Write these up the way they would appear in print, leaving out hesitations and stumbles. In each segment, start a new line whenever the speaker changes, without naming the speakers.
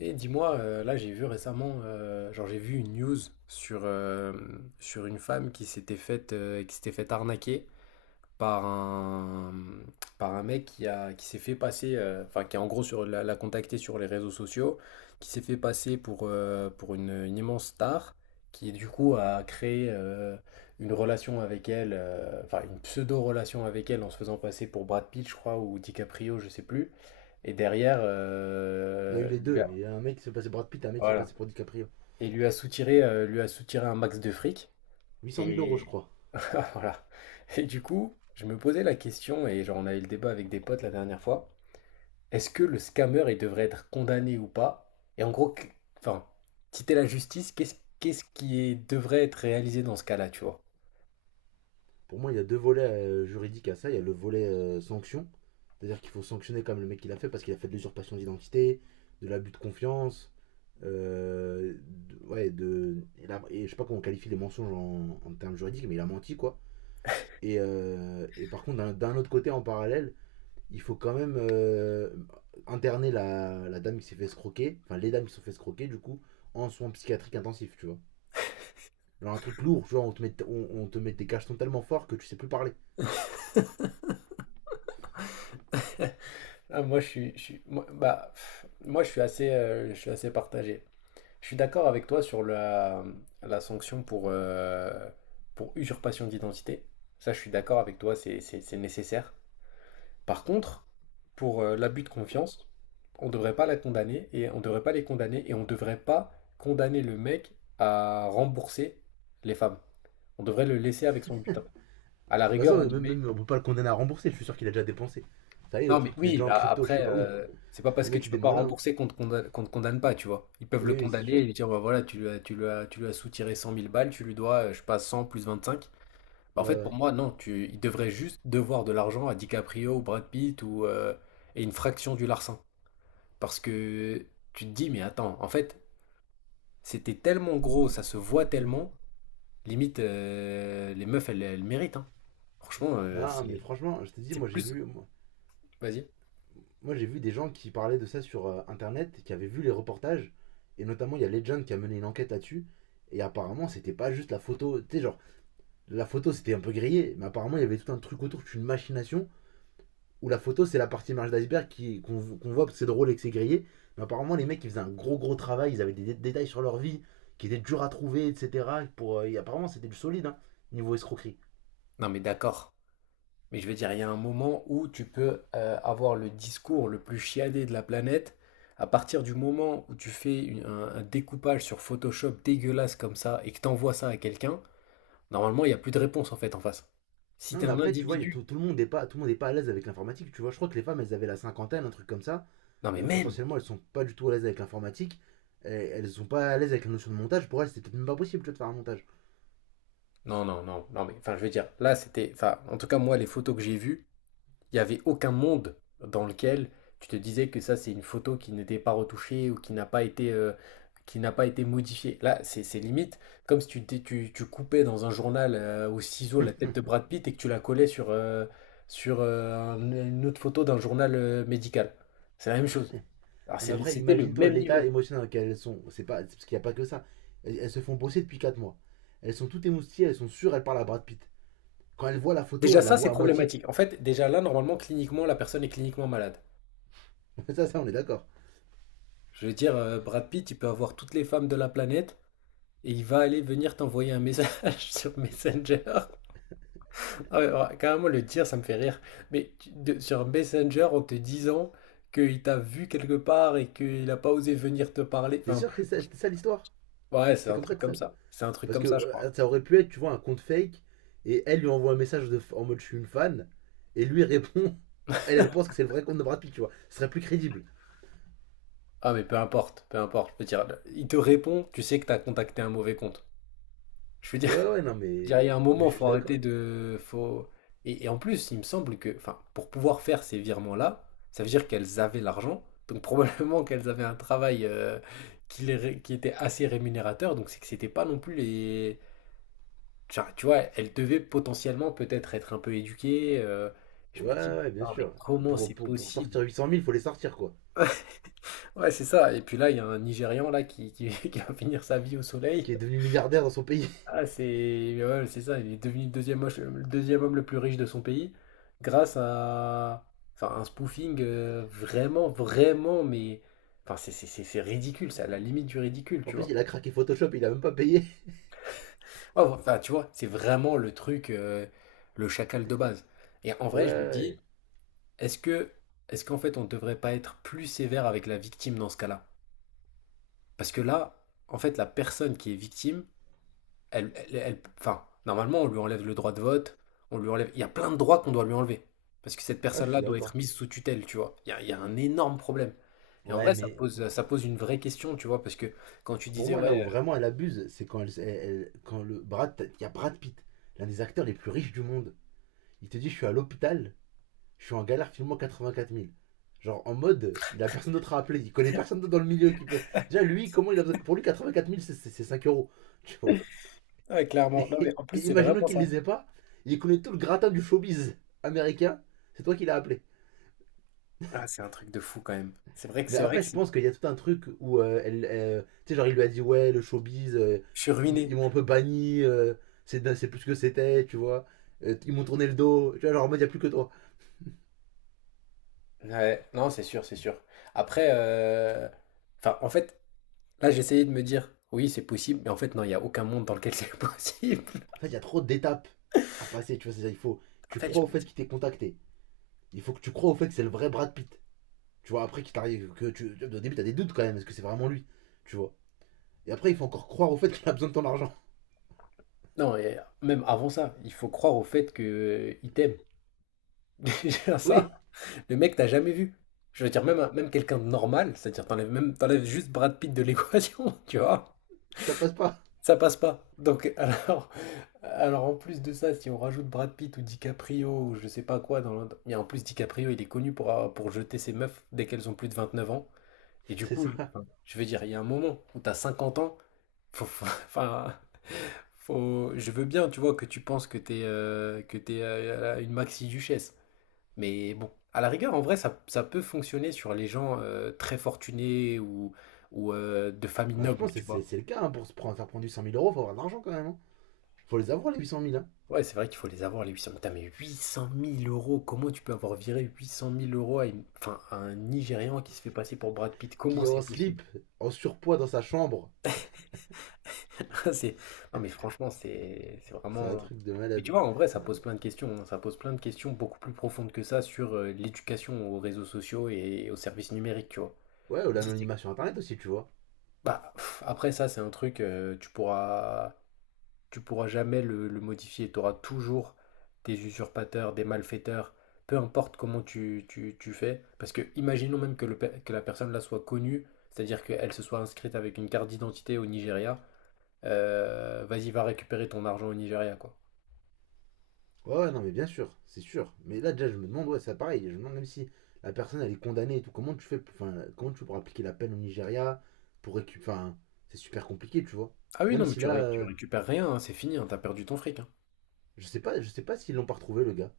Et dis-moi, là j'ai vu récemment, genre j'ai vu une news sur, sur une femme qui s'était faite arnaquer par un par un mec qui s'est fait passer, enfin qui a en gros sur l'a contacté sur les réseaux sociaux, qui s'est fait passer pour une immense star, qui du coup a créé une relation avec elle, enfin une pseudo relation avec elle en se faisant passer pour Brad Pitt, je crois, ou DiCaprio, je sais plus. Et derrière,
Il y a eu les deux. Il y a un mec qui s'est passé pour Brad Pitt, un mec qui s'est
voilà.
passé pour DiCaprio.
Et lui a soutiré un max de fric
Huit cent mille euros, je
et
crois.
voilà. Et du coup, je me posais la question, et genre on a eu le débat avec des potes la dernière fois. Est-ce que le scammer, il devrait être condamné ou pas? Et en gros, qu enfin, si t'es la justice, qu'est-ce qui devrait être réalisé dans ce cas-là, tu vois?
Pour moi, il y a deux volets juridiques à ça. Il y a le volet sanction. C'est-à-dire qu'il faut sanctionner comme le mec qui l'a fait parce qu'il a fait de l'usurpation d'identité, de l'abus de confiance. Euh, de- ouais, de. Et la- et je sais pas comment on qualifie les mensonges en termes juridiques, mais il a menti, quoi. Et par contre, d'un autre côté, en parallèle, il faut quand même interner la dame qui s'est fait escroquer, enfin les dames qui se sont fait escroquer, du coup, en soins psychiatriques intensifs, tu vois. Genre un truc lourd, genre on te met, on te met des cachetons tellement forts que tu sais plus parler. De
Ah, moi, je suis moi, bah, pff, moi, je suis assez partagé. Je suis d'accord avec toi sur la, la sanction pour usurpation d'identité. Ça, je suis d'accord avec toi, c'est nécessaire. Par contre, pour l'abus de confiance, on ne devrait pas la condamner, et on ne devrait pas les condamner, et on ne devrait pas condamner le mec à rembourser les femmes. On devrait le laisser avec son butin. À la
toute
rigueur,
façon,
on lui met.
même, on peut pas le condamner à rembourser, je suis sûr qu'il a déjà dépensé. Ça y est, le
Non, mais
truc, il est
oui,
déjà en
bah
crypto, je sais
après,
pas où.
c'est pas
Les
parce que
mecs,
tu
c'est
peux
des
pas
malins, hein.
rembourser qu'on te condamne pas, tu vois. Ils peuvent le
Oui, oui, c'est
condamner et
sûr.
lui dire, bah voilà, tu lui as soutiré 100 000 balles, tu lui dois, je sais pas, 100 plus 25. Bah, en
Ouais,
fait, pour
ouais.
moi, non, il devrait juste devoir de l'argent à DiCaprio ou Brad Pitt ou, et une fraction du larcin. Parce que tu te dis, mais attends, en fait, c'était tellement gros, ça se voit tellement, limite, les meufs, elles méritent, hein. Franchement,
Non, mais
c'est
franchement, je te dis,
c'est
moi j'ai
plus.
vu, moi,
Vas-y.
moi, j'ai vu des gens qui parlaient de ça sur internet, qui avaient vu les reportages, et notamment il y a Legend qui a mené une enquête là-dessus, et apparemment c'était pas juste la photo, tu sais, genre la photo c'était un peu grillé, mais apparemment il y avait tout un truc autour, une machination, où la photo, c'est la partie marge d'iceberg qu'on voit parce que c'est drôle et que c'est grillé. Mais apparemment, les mecs, ils faisaient un gros, gros travail. Ils avaient des détails sur leur vie qui étaient durs à trouver, etc. Et apparemment, c'était du solide, hein, niveau escroquerie.
Non, mais d'accord. Mais je veux dire, il y a un moment où tu peux avoir le discours le plus chiadé de la planète. À partir du moment où tu fais un découpage sur Photoshop dégueulasse comme ça et que t'envoies ça à quelqu'un, normalement, il n'y a plus de réponse en fait en face. Si
Non,
t'es
mais
un
après, tu vois, y a
individu.
tout, tout le monde n'est pas, tout le monde est pas à l'aise avec l'informatique. Tu vois, je crois que les femmes, elles avaient la cinquantaine, un truc comme ça.
Non, mais même.
Potentiellement, elles sont pas du tout à l'aise avec l'informatique. Elles sont pas à l'aise avec la notion de montage. Pour elles, c'était peut-être même pas possible tu vois, de faire un montage.
Non, non, non, non, mais enfin, je veux dire, là, c'était, enfin, en tout cas, moi, les photos que j'ai vues, il n'y avait aucun monde dans lequel tu te disais que ça, c'est une photo qui n'était pas retouchée ou qui n'a pas été modifiée. Là, c'est limite comme si tu coupais dans un journal au ciseau la tête de Brad Pitt et que tu la collais sur, une autre photo d'un journal médical. C'est la même chose. Alors,
Non, mais après,
c'était le
imagine-toi
même
l'état
niveau.
émotionnel dans lequel elles sont. C'est pas, C'est parce qu'il n'y a pas que ça. Elles, elles se font bosser depuis 4 mois. Elles sont toutes émoustillées, elles sont sûres, elles parlent à Brad Pitt. Quand elles voient la photo,
Déjà,
elles la
ça, c'est
voient à moitié.
problématique. En fait, déjà là, normalement, cliniquement, la personne est cliniquement malade.
Ça, on est d'accord.
Je veux dire, Brad Pitt, il peut avoir toutes les femmes de la planète et il va aller venir t'envoyer un message sur Messenger. Ah, ouais, ouais, carrément, le dire, ça me fait rire. Mais sur Messenger, en te disant qu'il t'a vu quelque part et qu'il n'a pas osé venir te parler.
T'es
Enfin,
sûr que c'est ça, c'était ça l'histoire?
ouais, c'est
C'est
un
comme ça
truc
que ça.
comme ça. C'est un truc
Parce
comme
que
ça, je crois.
ça aurait pu être, tu vois, un compte fake. Et elle lui envoie un message de, en mode je suis une fan. Et lui répond. Alors, elle, elle pense que c'est le vrai compte de Brad Pitt, tu vois. Ce serait plus crédible.
Ah, mais peu importe, peu importe. Je veux dire, il te répond, tu sais que t'as contacté un mauvais compte. Je veux dire.
Ouais, ouais, non,
Je
mais,
dirais, il y a un
mais
moment,
je suis
faut
d'accord.
arrêter de. Faut. Et, en plus, il me semble que, enfin, pour pouvoir faire ces virements-là, ça veut dire qu'elles avaient l'argent. Donc probablement qu'elles avaient un travail qui était assez rémunérateur. Donc c'est que c'était pas non plus les. Genre, tu vois, elles devaient potentiellement peut-être être un peu éduquées. Je me
Ouais,
dis,
ouais, bien
putain, mais
sûr.
comment c'est
Pour
possible?
sortir 800 000, il faut les sortir, quoi.
Ouais, c'est ça. Et puis là, il y a un Nigérian là qui va finir sa vie au
Qui
soleil.
est devenu milliardaire dans son pays.
Ah, c'est mais ouais, c'est ça, il est devenu le deuxième homme le plus riche de son pays grâce à enfin, un spoofing vraiment, vraiment, mais enfin, c'est ridicule, c'est à la limite du ridicule,
En
tu
plus,
vois.
il a craqué Photoshop, il a même pas payé.
Oh. Enfin, tu vois, c'est vraiment le truc, le chacal de base. Et en
Ouais,
vrai, je me dis,
ouais.
est-ce que, est-ce qu'en fait, on ne devrait pas être plus sévère avec la victime dans ce cas-là? Parce que là, en fait, la personne qui est victime, enfin, normalement, on lui enlève le droit de vote, on lui enlève. Il y a plein de droits qu'on doit lui enlever. Parce que cette
Ah, je suis
personne-là doit être
d'accord.
mise sous tutelle, tu vois. Il y a un énorme problème. Et en
Ouais,
vrai,
mais
ça pose une vraie question, tu vois, parce que quand tu
pour
disais,
moi, là où
ouais,
vraiment elle abuse, c'est quand, quand le Brad, il y a Brad Pitt, l'un des acteurs les plus riches du monde. Il te dit, je suis à l'hôpital, je suis en galère, filme-moi 84 000. Genre en mode, il a personne d'autre à appeler, il connaît personne d'autre dans le milieu qui peut. Déjà, lui, comment il a besoin. Pour lui, 84 000, c'est 5 euros, tu
euh,
vois.
ouais, clairement. Non, mais
Et,
en plus,
et
c'est
imaginons
vraiment
qu'il
ça.
les ait pas, il connaît tout le gratin du showbiz américain, c'est toi qui l'as appelé.
Ah, c'est un truc de fou quand même.
Mais
C'est vrai
après,
que
je pense qu'il y a tout un truc où elle, tu sais, genre il lui a dit ouais, le showbiz,
je suis ruiné.
ils m'ont un peu banni, c'est plus ce que c'était, tu vois. Ils m'ont tourné le dos, tu vois, genre en mode il y a plus que toi.
Ouais, non, c'est sûr, c'est sûr. Après, enfin, en fait, là, j'essayais de me dire, oui, c'est possible, mais en fait, non, il n'y a aucun monde dans lequel c'est possible.
En fait, il y a trop d'étapes à passer, tu vois, c'est ça, il faut
En
tu
fait,
crois
je
au
me
fait
dis,
qu'il t'ait contacté. Il faut que tu crois au fait que c'est le vrai Brad Pitt. Tu vois, après qu'il t'arrive que tu au début t'as des doutes quand même, est-ce que c'est vraiment lui, tu vois. Et après, il faut encore croire au fait qu'il a besoin de ton argent.
non, et même avant ça, il faut croire au fait que il t'aime. Déjà
Oui,
ça, le mec t'as jamais vu. Je veux dire, même, même quelqu'un de normal, c'est-à-dire t'enlèves juste Brad Pitt de l'équation, tu vois,
ça passe pas.
ça passe pas. Donc, alors en plus de ça, si on rajoute Brad Pitt ou DiCaprio ou je sais pas quoi mais en plus, DiCaprio, il est connu pour, pour jeter ses meufs dès qu'elles ont plus de 29 ans. Et du
C'est
coup,
ça.
enfin, je veux dire, il y a un moment où t'as 50 ans, enfin, faut. Je veux bien, tu vois, que tu penses que t'es une maxi-duchesse. Mais bon, à la rigueur, en vrai, ça peut fonctionner sur les gens très fortunés ou, de famille
Bah, je
noble,
pense que
tu
c'est
vois.
c'est le cas, hein, pour se prendre, faire prendre du cent mille euros, faut avoir de l'argent quand même, hein. Faut les avoir, les 800 000, hein.
Ouais, c'est vrai qu'il faut les avoir, les 800 000. Putain, mais 800 000 euros, comment tu peux avoir viré 800 000 euros enfin, à un Nigérian qui se fait passer pour Brad Pitt? Comment
Qui est
c'est
en
possible?
slip, en surpoids dans sa chambre.
C'est Non, mais franchement, c'est
C'est un
vraiment
truc de
mais tu
malade.
vois, en vrai, ça
Non.
pose plein de questions, hein. Ça pose plein de questions beaucoup plus profondes que ça sur, l'éducation aux réseaux sociaux et aux services numériques, tu vois?
Ouais, ou
Dis c'est
l'anonymat sur internet aussi, tu vois.
Bah, pff, après ça, c'est un truc, tu pourras jamais le modifier. Tu auras toujours des usurpateurs, des malfaiteurs, peu importe comment tu fais. Parce que imaginons même que le pe que la personne là soit connue, c'est-à-dire qu'elle se soit inscrite avec une carte d'identité au Nigeria. Vas-y, va récupérer ton argent au Nigeria, quoi.
Ouais, ouais, non, mais bien sûr, c'est sûr. Mais là, déjà, je me demande, ouais, c'est pareil. Je me demande même si la personne, elle est condamnée et tout. Comment tu fais, enfin, comment tu pourras appliquer la peine au Nigeria pour récupérer. Enfin, c'est super compliqué, tu vois.
Ah oui, non,
Même
mais
si là,
tu récupères rien, hein, c'est fini, hein, tu perdu ton fric, hein.
je sais pas s'ils l'ont pas retrouvé, le gars.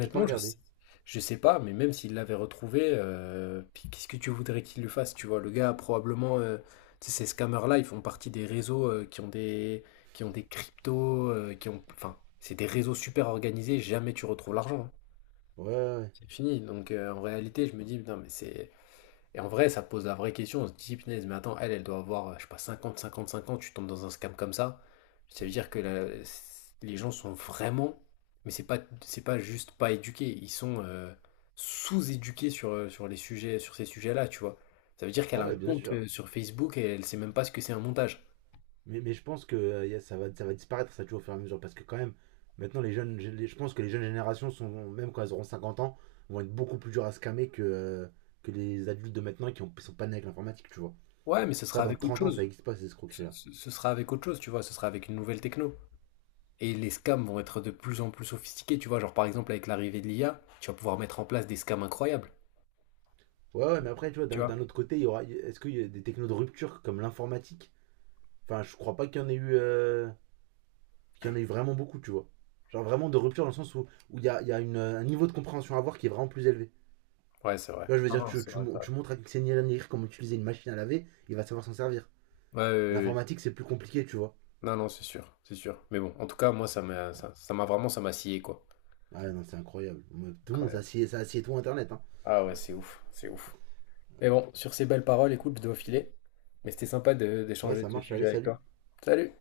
J'ai pas regardé.
je sais pas, mais même s'il l'avait retrouvé, puis qu'est-ce que tu voudrais qu'il lui fasse, tu vois? Le gars, probablement, tu sais, ces scammers-là, ils font partie des réseaux, qui ont des cryptos, qui ont enfin, c'est des réseaux super organisés, jamais tu retrouves l'argent, hein.
Ouais, ouais, ouais.
C'est fini, donc en réalité, je me dis: «Putain, mais c'est et en vrai, ça pose la vraie question, on se dit, punaise, mais attends, elle, doit avoir, je sais pas, 50, 55 ans, tu tombes dans un scam comme ça. Ça veut dire que les gens sont vraiment, mais c'est pas juste pas éduqués, ils sont sous-éduqués sur, sur les sujets, sur ces sujets-là, tu vois. Ça veut dire qu'elle
Ah
a un
ouais, bien
compte
sûr.
sur Facebook et elle sait même pas ce que c'est un montage.
Mais je pense que ça va disparaître, ça, tu vois, au fur et à mesure. Parce que, quand même, maintenant, les jeunes, je pense que les jeunes générations, sont, même quand elles auront 50 ans, vont être beaucoup plus dures à scammer que, que les adultes de maintenant qui ont, sont pas nés avec l'informatique, tu vois.
Ouais, mais ce
Ça,
sera
dans
avec autre
30 ans, ça
chose.
n'existe pas, ces escroqueries-là.
Ce sera avec autre chose, tu vois, ce sera avec une nouvelle techno. Et les scams vont être de plus en plus sophistiqués, tu vois. Genre par exemple avec l'arrivée de l'IA, tu vas pouvoir mettre en place des scams incroyables,
Ouais, ouais, mais après, tu vois,
tu vois.
d'un autre côté, il y aura, est-ce qu'il y a des technos de rupture comme l'informatique. Enfin, je crois pas qu'il y en ait eu vraiment beaucoup, tu vois. Genre vraiment de rupture dans le sens où il y a, un niveau de compréhension à avoir qui est vraiment plus élevé.
Ouais, c'est
Tu
vrai.
vois, je veux
Non,
dire,
non, c'est vrai, c'est vrai.
tu montres à Xenia Negri comment utiliser une machine à laver, il va savoir s'en servir.
Ouais, ouais, ouais, ouais.
L'informatique, c'est plus compliqué, tu vois.
Non, non, c'est sûr, c'est sûr. Mais bon, en tout cas, moi, ça m'a vraiment, ça m'a scié, quoi.
Ah non, c'est incroyable. Tout le monde,
Incroyable.
ça assied tout Internet. Hein.
Ah ouais, c'est ouf, c'est ouf. Mais bon, sur ces belles paroles, écoute, je dois filer. Mais c'était sympa
Ouais,
d'échanger
ça
de ce
marche, allez,
sujet avec
salut.
toi. Salut!